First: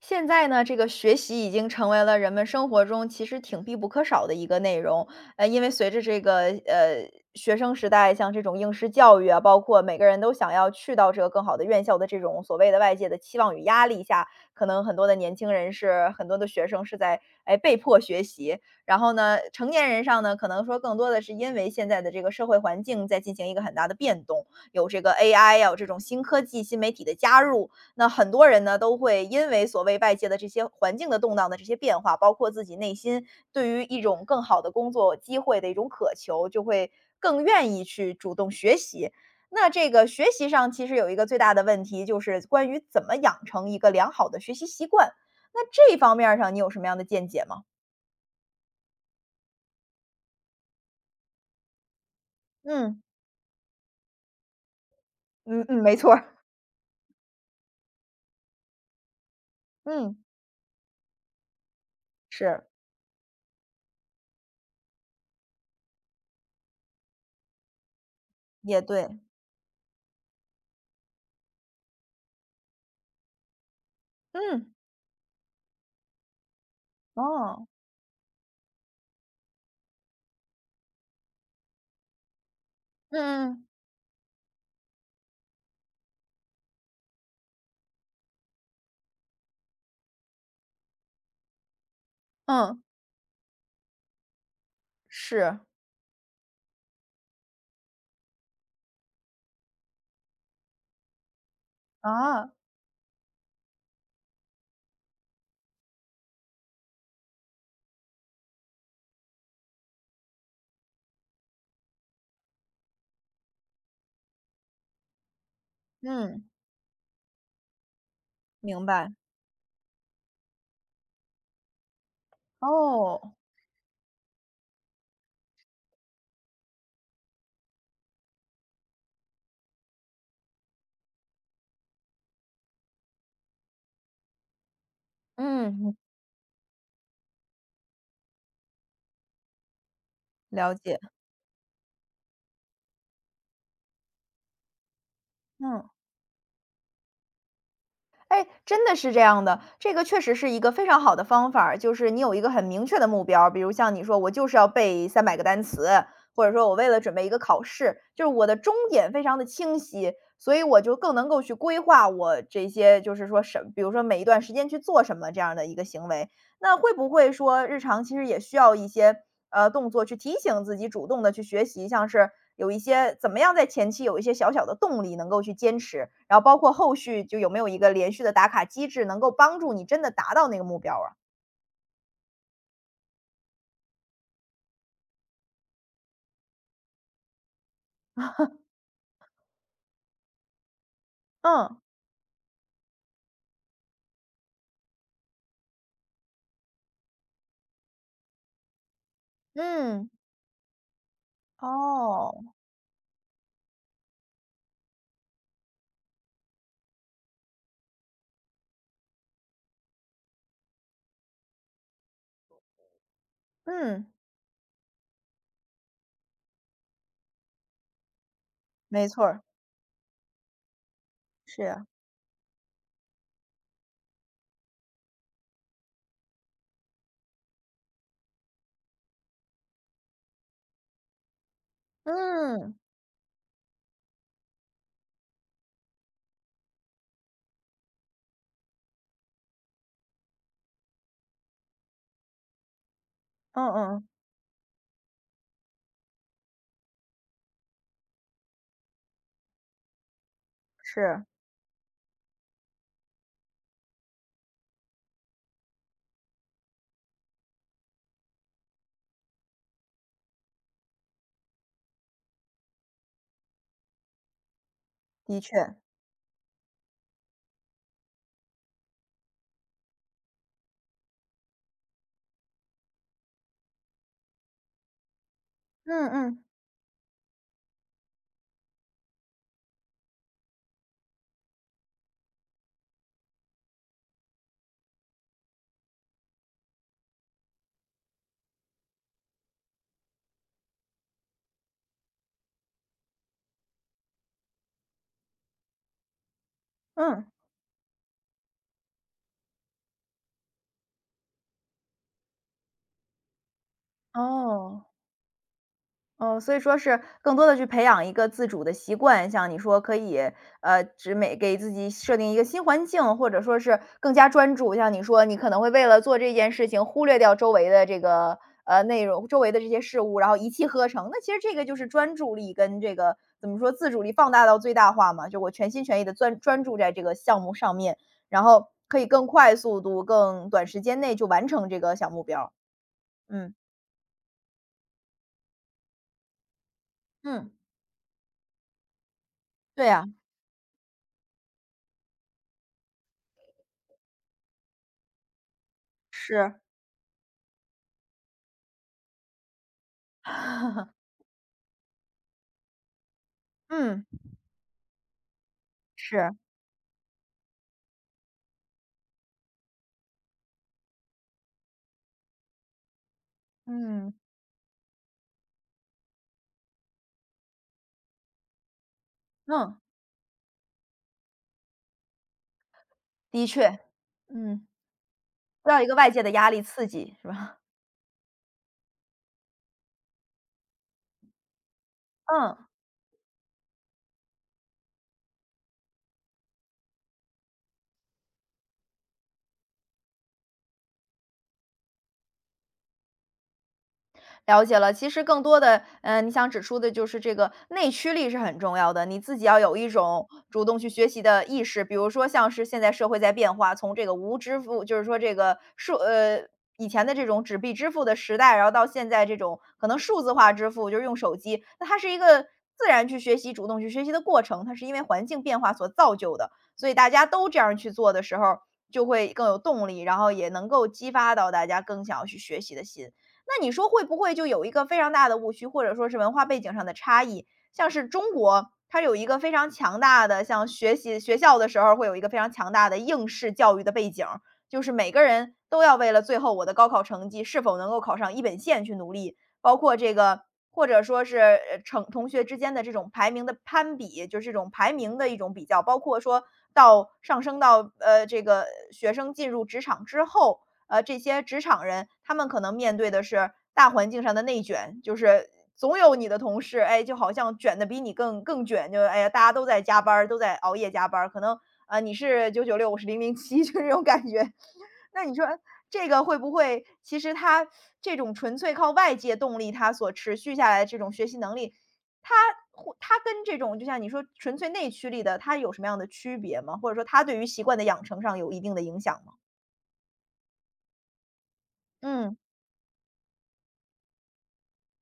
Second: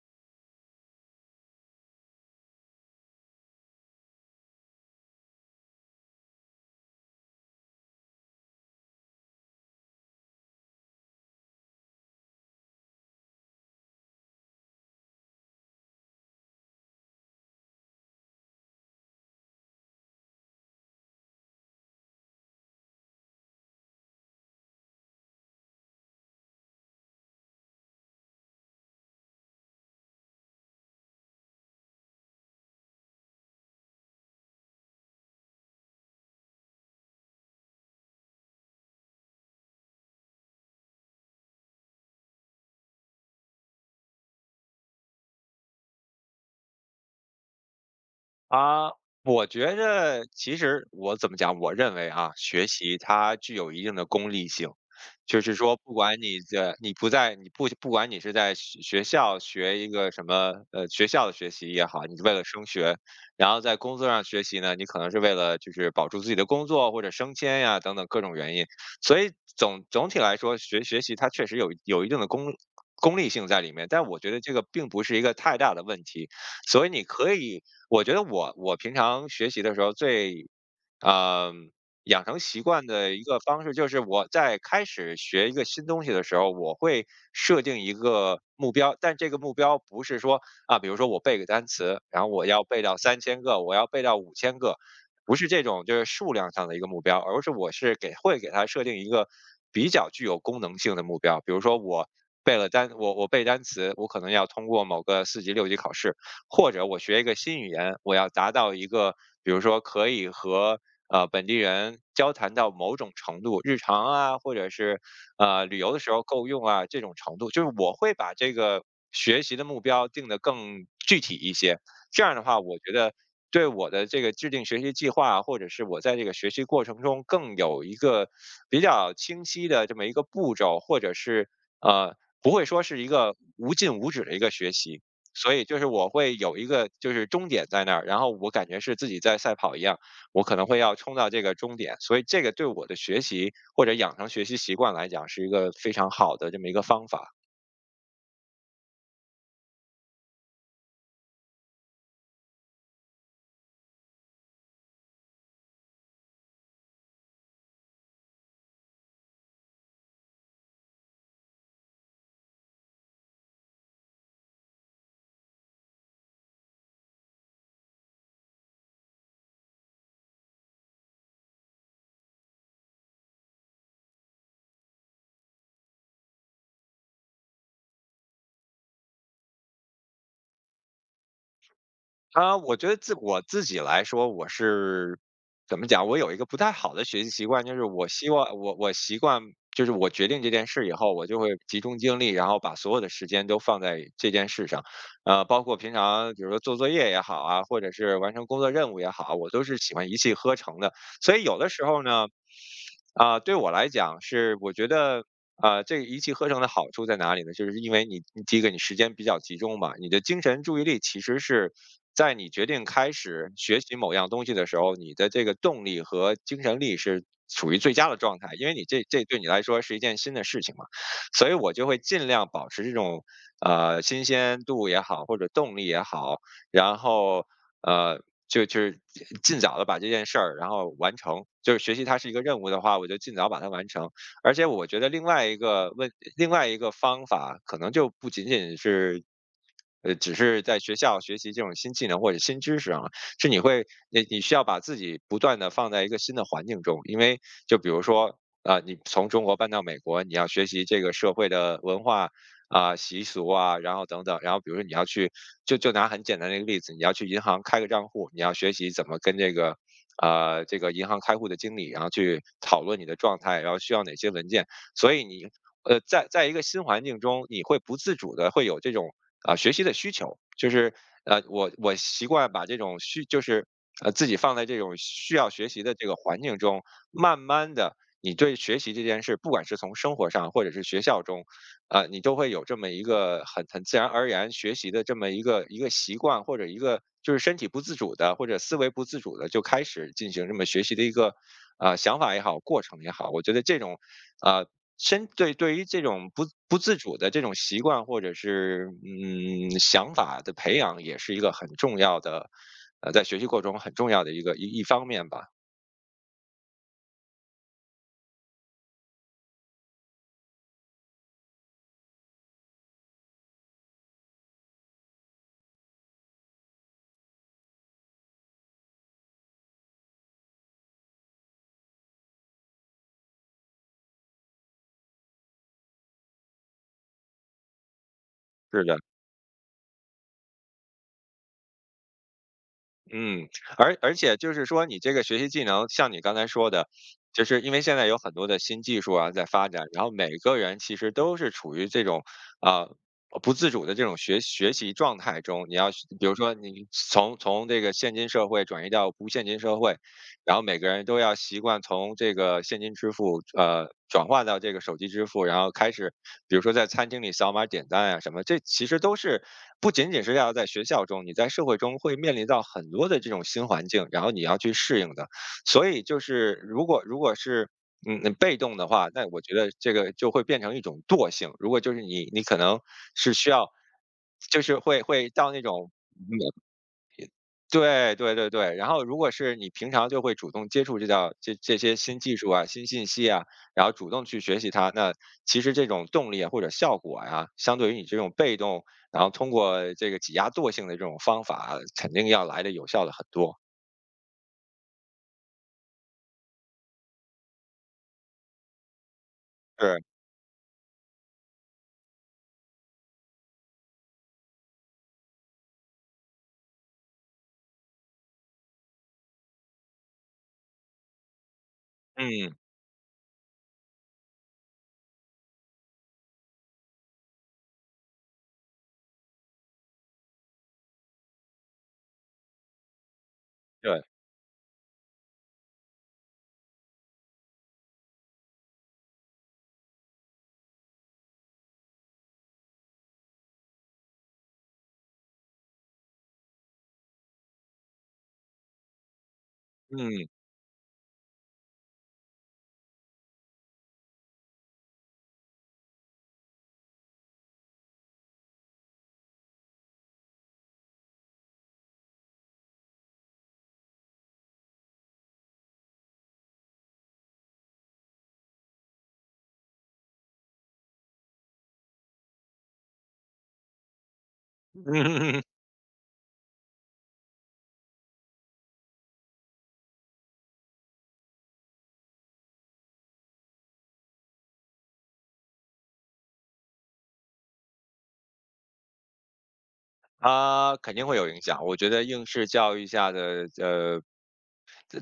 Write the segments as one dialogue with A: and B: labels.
A: 现在呢，这个学习已经成为了人们生活中其实挺必不可少的一个内容。因为随着这个呃学生时代，像这种应试教育啊，包括每个人都想要去到这个更好的院校的这种所谓的外界的期望与压力下，可能很多的学生是在被迫学习。然后呢，成年人上呢，可能说更多的是因为现在的这个社会环境在进行一个很大的变动，有这个 AI 啊，有这种新科技、新媒体的加入，那很多人呢，都会因为所谓外界的这些环境的动荡的这些变化，包括自己内心对于一种更好的工作机会的一种渴求，就会更愿意去主动学习。那这个学习上其实有一个最大的问题，就是关于怎么养成一个良好的学习习惯。那这方面儿上你有什么样的见解吗？
B: 啊，我觉着其实我怎么讲？我认为啊，学习
A: 嗯，
B: 它具有一定的功利性。就是
A: 嗯
B: 说，
A: 嗯，
B: 不
A: 没错
B: 管
A: 儿，
B: 你这你不在你不不管你是在学校学一个
A: 嗯，
B: 什么学校的学习也好，你是为了
A: 是，
B: 升学。然后在工作上学习呢，你可能是为了就是保住自己的工作或者升迁呀等等各种原因。
A: 也对，
B: 所以总体来说，学习它确实有一定的功利性在里面，但我觉得这个
A: 嗯，
B: 并不是一个太大的问题。所以你可以
A: 哦，
B: 我觉得我平常学习的时候嗯，养成习惯的一个方
A: 嗯
B: 式，就是我在开始学一个新东西的时候，我会设定一个目标。但这个目标不是说比如说我背个单词，然后我要
A: 嗯
B: 背
A: 嗯，
B: 到3000个，我要背到5000个，不是
A: 是
B: 这种就是数量上的一个目标，而是我会给它设定一个比较具有功能性的目标。比如说
A: 啊，
B: 我背单词，我可能要通过某个四级六级考试，或者我学一个新语言，我要达到一个，比如说可以和本地人交谈到某种程度，日常啊，或者是旅游的时候
A: 嗯，
B: 够用啊这种程度。就是我会把这个
A: 明白，
B: 学习的目标定得更具体一些。这样的话，我觉得
A: 哦。
B: 对我的这个制定学习计划，或者是我在这个学习过程中更有一个比较清晰的这么一个步骤，或者是呃不会说是一个无尽无止的一个学习。所以就是
A: 嗯，
B: 我会有一个就是终点在那儿，然后我感觉是自己在赛跑一样。我可能
A: 了
B: 会要
A: 解，
B: 冲到这个终点。所以这个对我的学习或者养成学习习惯来讲是一个
A: 嗯，
B: 非常好的这么一个方法。
A: 哎，真的是这样的，这个确实是一个非常好的方法儿就是你有一个很明确的目标儿比如像你说我就是要背300个单词，或者说我为了准备一个考试，就是我的终点非常的清晰，所以我就更能够去规划我这些，就是说比如说每一段时间去做什么这样的一个行为。那会不会说日常其实也需要一些，动作去提醒自己主动的去学习，像是有一些怎么样在前期有一些小小的动力能够去坚持，然后包括后续就有没有一个连续的打卡机制，能够帮助你真的达到那个目标啊？
B: 我觉得自己来说，我是怎么讲？我有一个不太好的学习习惯，就是我希望我习惯，就是我决定这件事以后，我就会
A: 嗯，
B: 集中精力，然后把所有的时间都放在这件事上。包括平常比如说做作业也好啊，或者是完成工作任务也好啊，我都是喜欢
A: 嗯，
B: 一气呵成的。所以有的时候呢，
A: 哦，
B: 对我来讲是，我觉得，这个一气呵成的好处在哪里呢？就是因为你第一个你时间比较集中嘛，你的精神注意力其实是在你决定开始学习
A: 嗯，
B: 某样东西的时候，你的这个动力和精神力是处于最佳的状态，因为你这
A: 没
B: 这
A: 错
B: 对
A: 儿，
B: 你来说是一件新的事情嘛。所以
A: 是
B: 我就
A: 呀，
B: 会尽量保持这种新鲜度也好，或者动力也好。然后呃，就是尽早的把这件事儿然后完成。就是学习它是一个任务
A: 嗯，
B: 的话，我就尽早把它完成。而且我觉得另外一个方法可能就不仅仅是只是在学校学习这种新技能或者新知识啊。
A: 嗯嗯，
B: 你需要把自己不断的放在一个新的环境中。因为就比如说，你从中国搬到美国，你要学习这个
A: 是，
B: 社会的文化、习俗啊，然后等等。然后比如说你要去，就拿很简单的一个例子，你要去银行开个账户，你要学习怎么跟这个，这个银行开户的经理，然后去讨论你的状态，然后需要哪些文件。所以
A: 的
B: 你
A: 确，
B: 在一个新环境中，你会不自主的会有这种学习的需求。就是我习惯把这种就是自己放在这种需要学习的这
A: 嗯
B: 个环
A: 嗯，
B: 境中。慢慢的，你对学习这件事，不管是从生活上或者是学校中，你都会有这么一个很自然而然学习的这么一个习惯，或者一个就是身体不自主的，或者思维不自主的就开始进行这么学习的一个想法也好，过程也好。我觉得这种啊对于这种不自主
A: 嗯，
B: 的这种习惯或者是想法的培养，也是一个很重要的在学习过程中很重要的一个一
A: 哦。
B: 方面吧。
A: 哦，所以说是更多的去培养一个自主的习惯，像你说可以，只每给自己设定一个新环境，或者说是更加专注。像你说你可能会为了做这件事情，忽略掉周围的这个，内容周围的这些事物，然后一气呵成。那其实这个就是专注力跟这个怎么说，自主力放大到最大化嘛，就我全心全意的专注在这个项目上面，然后
B: 是的。
A: 可以更快速度、更短时间内就完成这个小目标儿
B: 嗯，
A: 嗯，
B: 而且就是说，你这个学习技能，像你刚才说的，就
A: 嗯，
B: 是因为现在有很多的新技术啊在发展，
A: 对
B: 然
A: 呀，
B: 后每个人其实都是处于这种啊、不自主的这种学习状态中。你要是比如说
A: 是。
B: 你从这个现今社会转移到不现今社会，然后每个 人都要习惯从这个现金支付，
A: 嗯，
B: 转化到这个手机支付，然后开始，
A: 是，
B: 比如说在餐厅里扫码点单啊什么，这其实都是不仅仅是要在学校中，你在社会中会面临到很多的这种新环境，
A: 嗯，
B: 然后你要去适应的。所以就是如果是被动的话，那我觉得
A: 嗯，
B: 这个就会变成一种惰性。如果就是你可能是
A: 的
B: 需要，
A: 确，
B: 就
A: 嗯，
B: 是会到那
A: 不要一
B: 种
A: 个外界的压力刺激，是吧？
B: 对对对对，然后如果是你平常就会主动接触这叫这这些新 技术啊、
A: 嗯。
B: 新信息啊，然后主动去学习它，那其实这种动力啊或者效果呀，相对于你这种被动，然后通过这个挤压惰性的这种方法，肯定要来的有效的很多。
A: 了解了，其实更多的，嗯，你想指出的就是这个内驱力是很重要的，你自己要有一
B: 是。
A: 种主动去学习的意识。比如说，像是现在社会在变化，从这个无支付，就是说这个数，以前的这种纸币支付的时代，然后到现在这种可能数字化支付，就是用手机，那它是一个
B: 嗯。
A: 自然去学习、主动去学习的过程，它是因为环境变化所造就的。所以大家都这样去做的时候，就会更有动力，然后也能够激发到大家更想要去学习的心。那你说
B: 对。
A: 会不会就有一个非常大的误区，或者说是文化背景上的差异？像是中国，它有一个非常强大的，像学习学校的时候会有一个非常强大的应试教育的背景，就是每个人都要为了最后我的高考成绩是否能够考上一本线去努力，包括这
B: 嗯
A: 个或者说是成同学之间的这种排名的攀比，就是这种排名的一种比较，包括说到上升到这个学生进入职场之后。这些职场人，他们可能面对的是大环境上的内卷，就是总有你的同事，哎，就好像卷的比你更卷，就哎呀，大家都在加班儿，都在熬夜加班儿，可能你是996，我是007，就这种感觉。
B: 嗯
A: 那
B: 嗯
A: 你
B: 嗯。
A: 说 这个会不会，其实这种纯粹靠外界动力，他所持续下来的这种学习能力，他他跟这种就像你说纯粹内驱力的，他有什么样的区别吗？或者说他对于习惯的养成上有一定的影响吗？
B: 肯定会有影响。我觉得应
A: 嗯，
B: 试教育下的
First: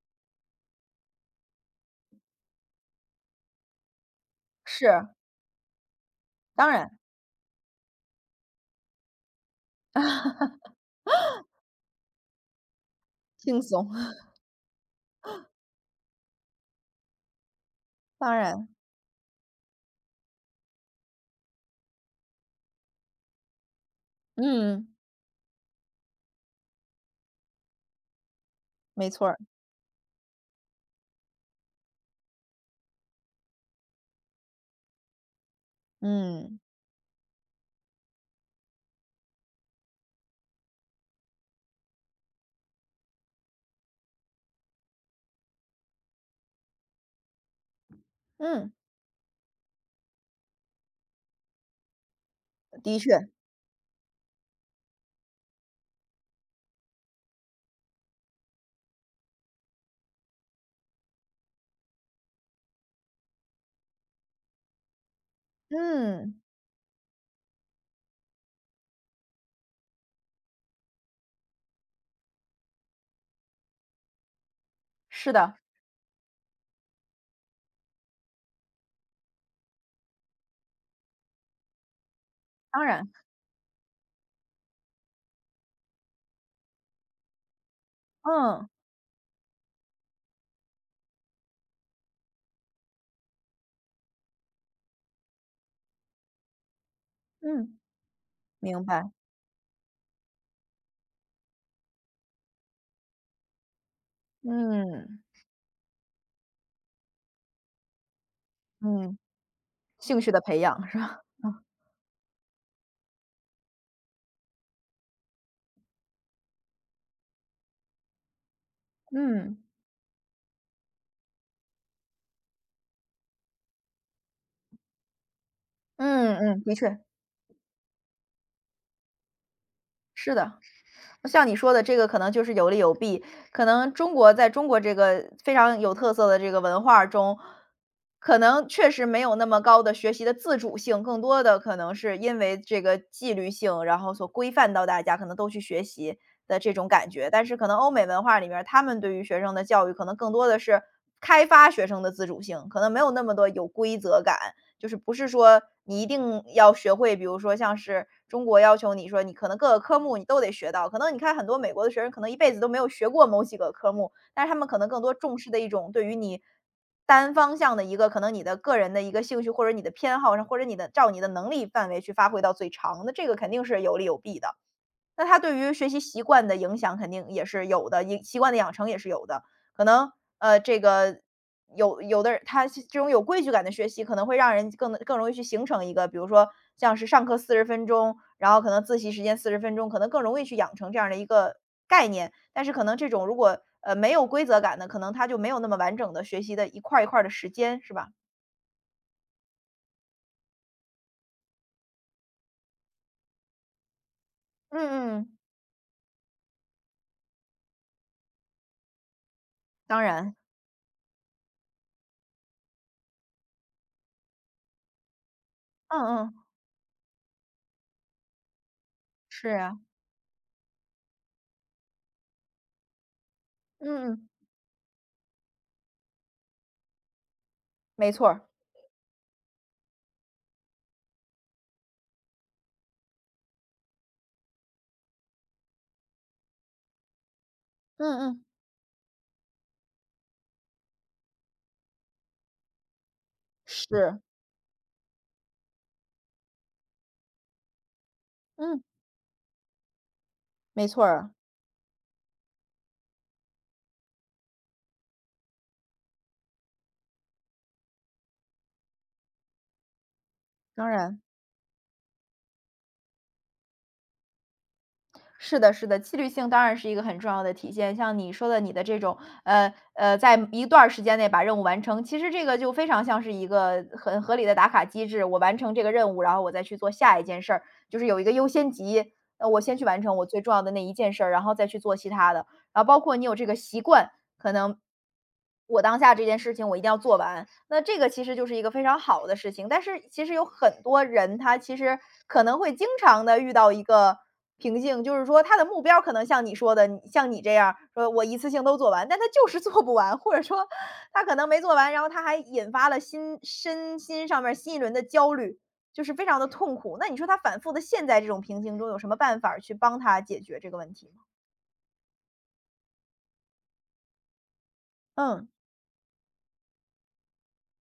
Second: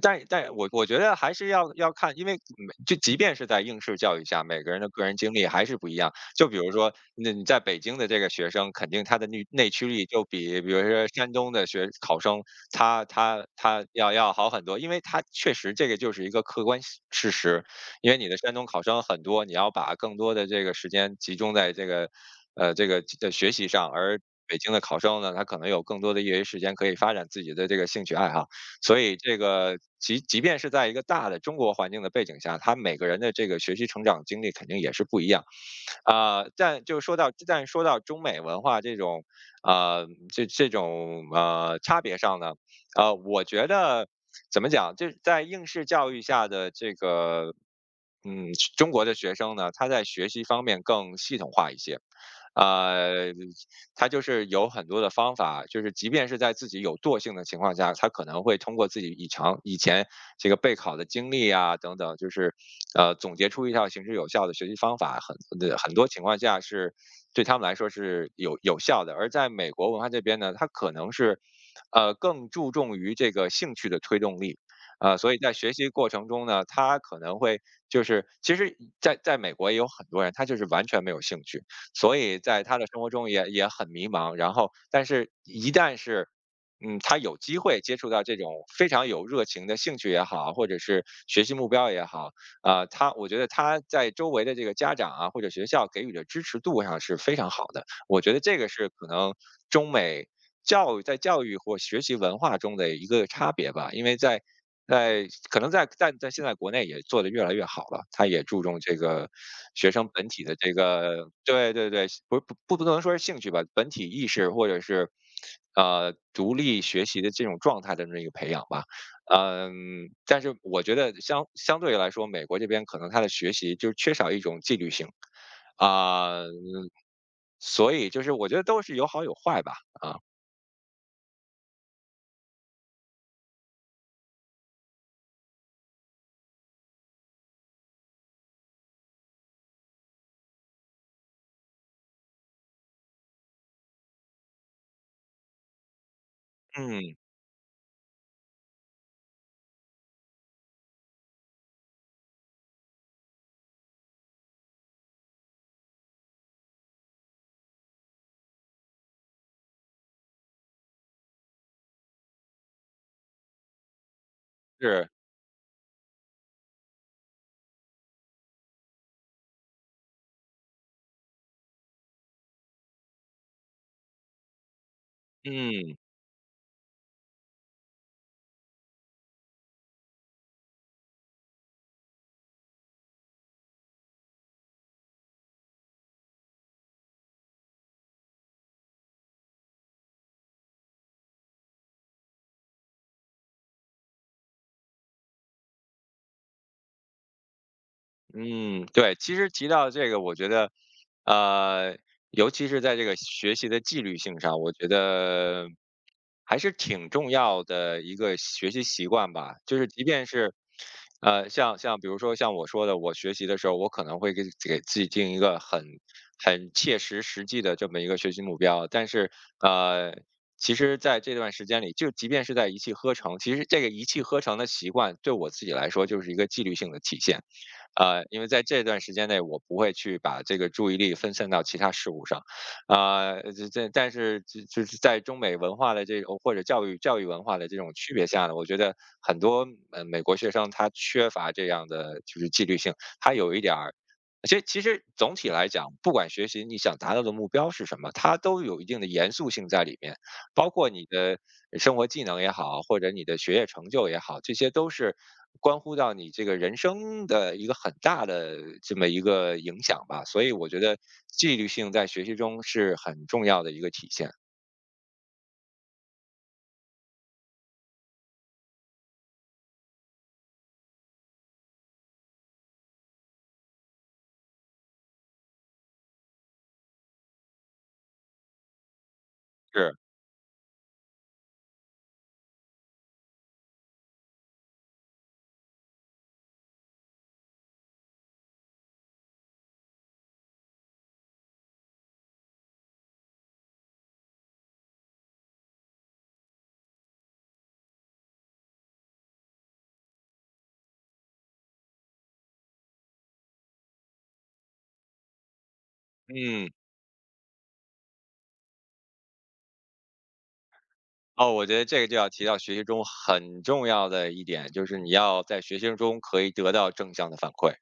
B: 但我觉得还是要看。因为即便是在应试教育下，每个人的个
A: 是。
B: 人经历还是不一样。就比如
A: 当
B: 说，
A: 然。
B: 那你在北京的这个学生，肯定他的内驱力就比，比如说山东的考生，他他
A: 轻
B: 他
A: 松，
B: 要 要好很多，因为他确实这个就是一个客观事实。因为你的
A: 当
B: 山东
A: 然，
B: 考生很多，你要把更多的这个时间集中在这个，这个的学习上，而北京的
A: 嗯，
B: 考生呢，他可能有更多的业余时间可以发展自己的这个兴趣爱好。所
A: 没
B: 以
A: 错儿，
B: 这个即便是在一个大的中国环境的背景下，他每个人的这个学习成长经历肯定也是不一样。
A: 嗯，
B: 但说到中美文化这种，呃，这种差别上呢，我觉得怎么讲，就是在应试教育下的这个，嗯，
A: 嗯，
B: 中国的学生呢，他在学习方面更系统化一些。
A: 的确，
B: 呃，他就是有很多的方法，就是即便是在自己有惰性的情况下，他可能会通过自己以前这个备考的经历啊等等，就是总结出一套行之有效的学习方法。很多情况
A: 嗯，
B: 下是对他们来说是有效的。而在美国文化这边呢，他可能是更注重于这个兴趣的推动力。所
A: 是
B: 以在
A: 的，
B: 学习过程中呢，他可能会就是，其实在美国也有很多人，他就是完全没有兴趣，所以在他
A: 当
B: 的生活
A: 然，
B: 中也很迷茫。然后，但是一旦是他有机会接触到这种
A: 嗯，
B: 非常有热情的兴趣也好，或者是学习目标也好，我觉得他在周围的这个家长啊或者学校给予的支持度上是非常好
A: 嗯，
B: 的。我觉得这个
A: 明
B: 是可
A: 白，
B: 能中美教育在教育或学习文化中的一个差别吧，因为在。
A: 嗯，
B: 在可能在现在国内也做得越来越好了，他也注重这
A: 嗯，
B: 个学生
A: 兴
B: 本
A: 趣的
B: 体的
A: 培
B: 这
A: 养是吧？
B: 个对对对，不能说是兴趣吧，本体意识或者是独立学习的这种状态的这么一个培养吧。
A: 嗯，
B: 嗯，但是我觉得相对来说，美国这边可能他的学习就缺少一种纪律性
A: 嗯
B: 啊，
A: 嗯，的确，
B: 所以就是我觉得都是有好有坏吧，啊，
A: 是的。像你说的这个可能就是有利有弊，可能中国在中国这个非常有特色的这个文化中，可能确实没有那么高的学习的自主性，更多的可能是因为这个纪律性，然后所规范到大家可能都去学习的这种感
B: 嗯，
A: 觉。但是可能欧美文化里面儿他们对于学生的教育可能更多的是开发学生的自主性，可能没有那么多有规则感。就是不是说你一定要学会，比如说像是中国要求你说你可能各个科目你都得学到，可能你看很多美国的学生可能一辈子都没有学过某几个科目，但是他们可能更
B: 是，
A: 多重视的一种对于你单方向的一个可能你的个人的一个兴趣或者你的偏好上，或者照你的能力范围去发挥到最长，那这个肯定是有利有弊的。那它对于学
B: 嗯。
A: 习习惯的影响肯定也是有的，习惯的养成也是有的。可能，这个有的人他这种有规矩感的学习，可能会让人更容易去形成一个，比如说像是上课四十分钟，然后可能自习时间四十分钟，可能更容易去养成这样的一个概念。但是可能这种如果没有规则感的，可能他就没有那么完整的学习的一块儿的时间，是吧？
B: 嗯，对，其实提到这个，我觉得，呃，尤其是在这个学习的纪律性上，我觉
A: 嗯嗯，
B: 得还是挺重要的一个学习习惯吧。就是
A: 当
B: 即便
A: 然，
B: 是，像比如说像我说的，我学习的时候，我可能会给自己定一个很
A: 嗯嗯，
B: 很切实实际的这么一个学习目标，但是
A: 是啊，
B: 呃，其实在这段时间里，就即便是在一气呵成，其实这个一
A: 嗯
B: 气
A: 嗯，
B: 呵成的习惯对我自己来说就是一个纪律性的体现。
A: 没
B: 呃，
A: 错
B: 因
A: 儿，
B: 为在这段时间内，我不会去把这个注意力分散到其他事物上，啊、这这但是就是在中美文化的这种或者教育文化的这种区
A: 嗯
B: 别
A: 嗯，
B: 下呢，我觉得很多美国学生他缺乏这样的就是纪律性，他有一点儿。
A: 是，
B: 其实，其实总体来讲，不管学习你想达到的目标是什么，它都有
A: 嗯。
B: 一定的严肃性在里面。包
A: 没
B: 括你
A: 错儿，
B: 的生活技能也好，或者你的学业成就也好，这些都是关乎到你这个人生的一个很大的这么一个影响吧。所以我觉
A: 当
B: 得
A: 然。
B: 纪律性在学习中是很重要的一个体现。
A: 是的，是的，纪律性当然是一个很重要的体现。像你说的，你的这种，在一段儿时间内把任务完成，其实这个就非常像是一个很合理的打卡机制。我完成这个任务，然后我再去做下一件事儿，就是有一个优先级，我先去
B: 是，
A: 完成我最重要的那一件事儿，然后再去做其他的。然后包括你有这个习惯，可能我当下这件事情我一定要做完，那这个其实就是一个非常好的事情。但是其实有很多人他其实可能会经常的遇到一个。平静，就是说他的目标可能像你说的，你像你这样说我一次性都做完，但他就是做不完，或者说他可能没做完，然后他还引发了身心上面新一轮的焦虑，就是非常的
B: 嗯。
A: 痛苦。那你说他反复的陷在这种瓶颈中，有什么办法儿去帮他解决这个问题吗？
B: 哦，我觉得这个就要提到学习中很重要的一点，就是你要
A: 嗯，
B: 在学习中可以得到正向的反馈，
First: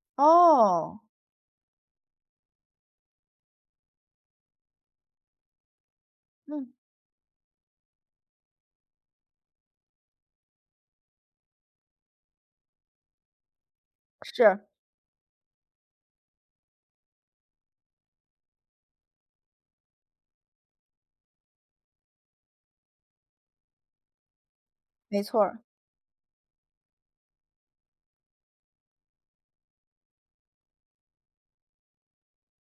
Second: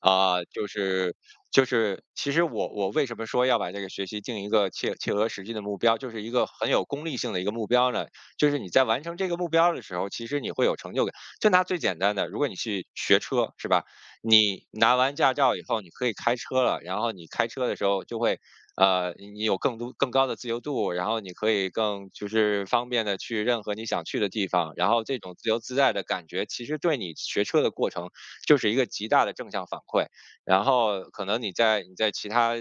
B: 啊、就
A: 哦，
B: 是其实我为什么说要把这个学习定一个切合实际的目标，就是一个很
A: 嗯，
B: 有功利性的一个目标呢？就是你在完成这个目标的时候，其实你会有成就感。就拿最简单的，如果你去学车，是吧？你
A: 是，
B: 拿完驾照以后，你可以开车了，然后你开车的时候就会你有更多更高的自由度，然后你可以更就是方便的去任何你想去的地方，然后这
A: 没
B: 种
A: 错
B: 自由
A: 儿，
B: 自在的感觉，其实对你学车的过程就是一个极大的正向反馈。然后可能你在其他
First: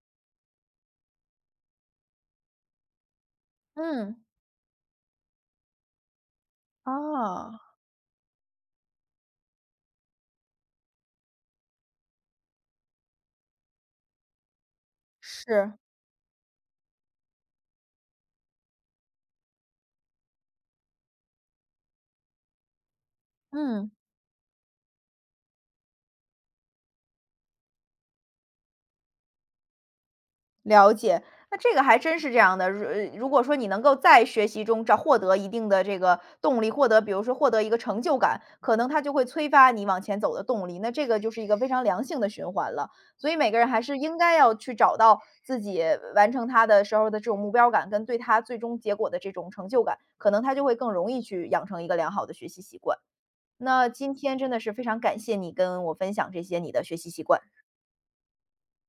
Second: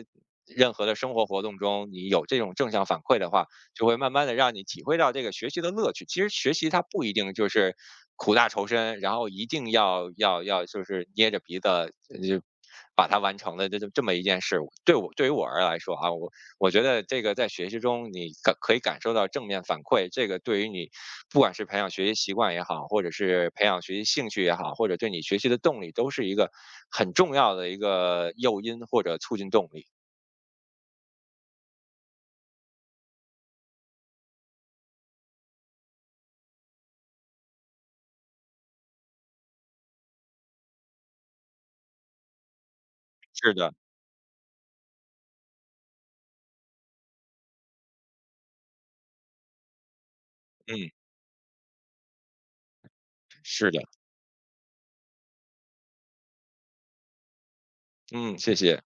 B: 任何的生活活动中，你有这种正向反馈的话，就会慢
A: 嗯。
B: 慢的让你体会到这个学习的乐趣。其实学习它不一定就
A: 啊，
B: 是苦大仇深，然后一定要就是捏着鼻子把它完成了这么一件事。对于我而
A: 是，
B: 来说啊，我觉得这个在学习中你可以感受到正面反馈，这个对于你不管是培养学习习惯也好，或者是培养
A: 嗯。
B: 学习兴趣也好，或者对你学习的动力，都是一个很重要的一个诱因或者促进动力。
A: 了解，那这个还真是这样的。如果说你能够在学习中获得一定的这个动力，获得比如说获得一个成就感，可能它就会催发你往前走的动力。那这个就是一个非常良性的循环了。所以每
B: 是
A: 个人
B: 的，
A: 还是应该要去找到自己完成它的时候的这种目标感，跟对它最终结果的这种成就感，可能他就会
B: 嗯，
A: 更容易去养成一个良好的学习习惯。
B: 是的，
A: 那今天真的是非常感谢你跟我分享这些你的学习习惯。
B: 嗯，谢谢。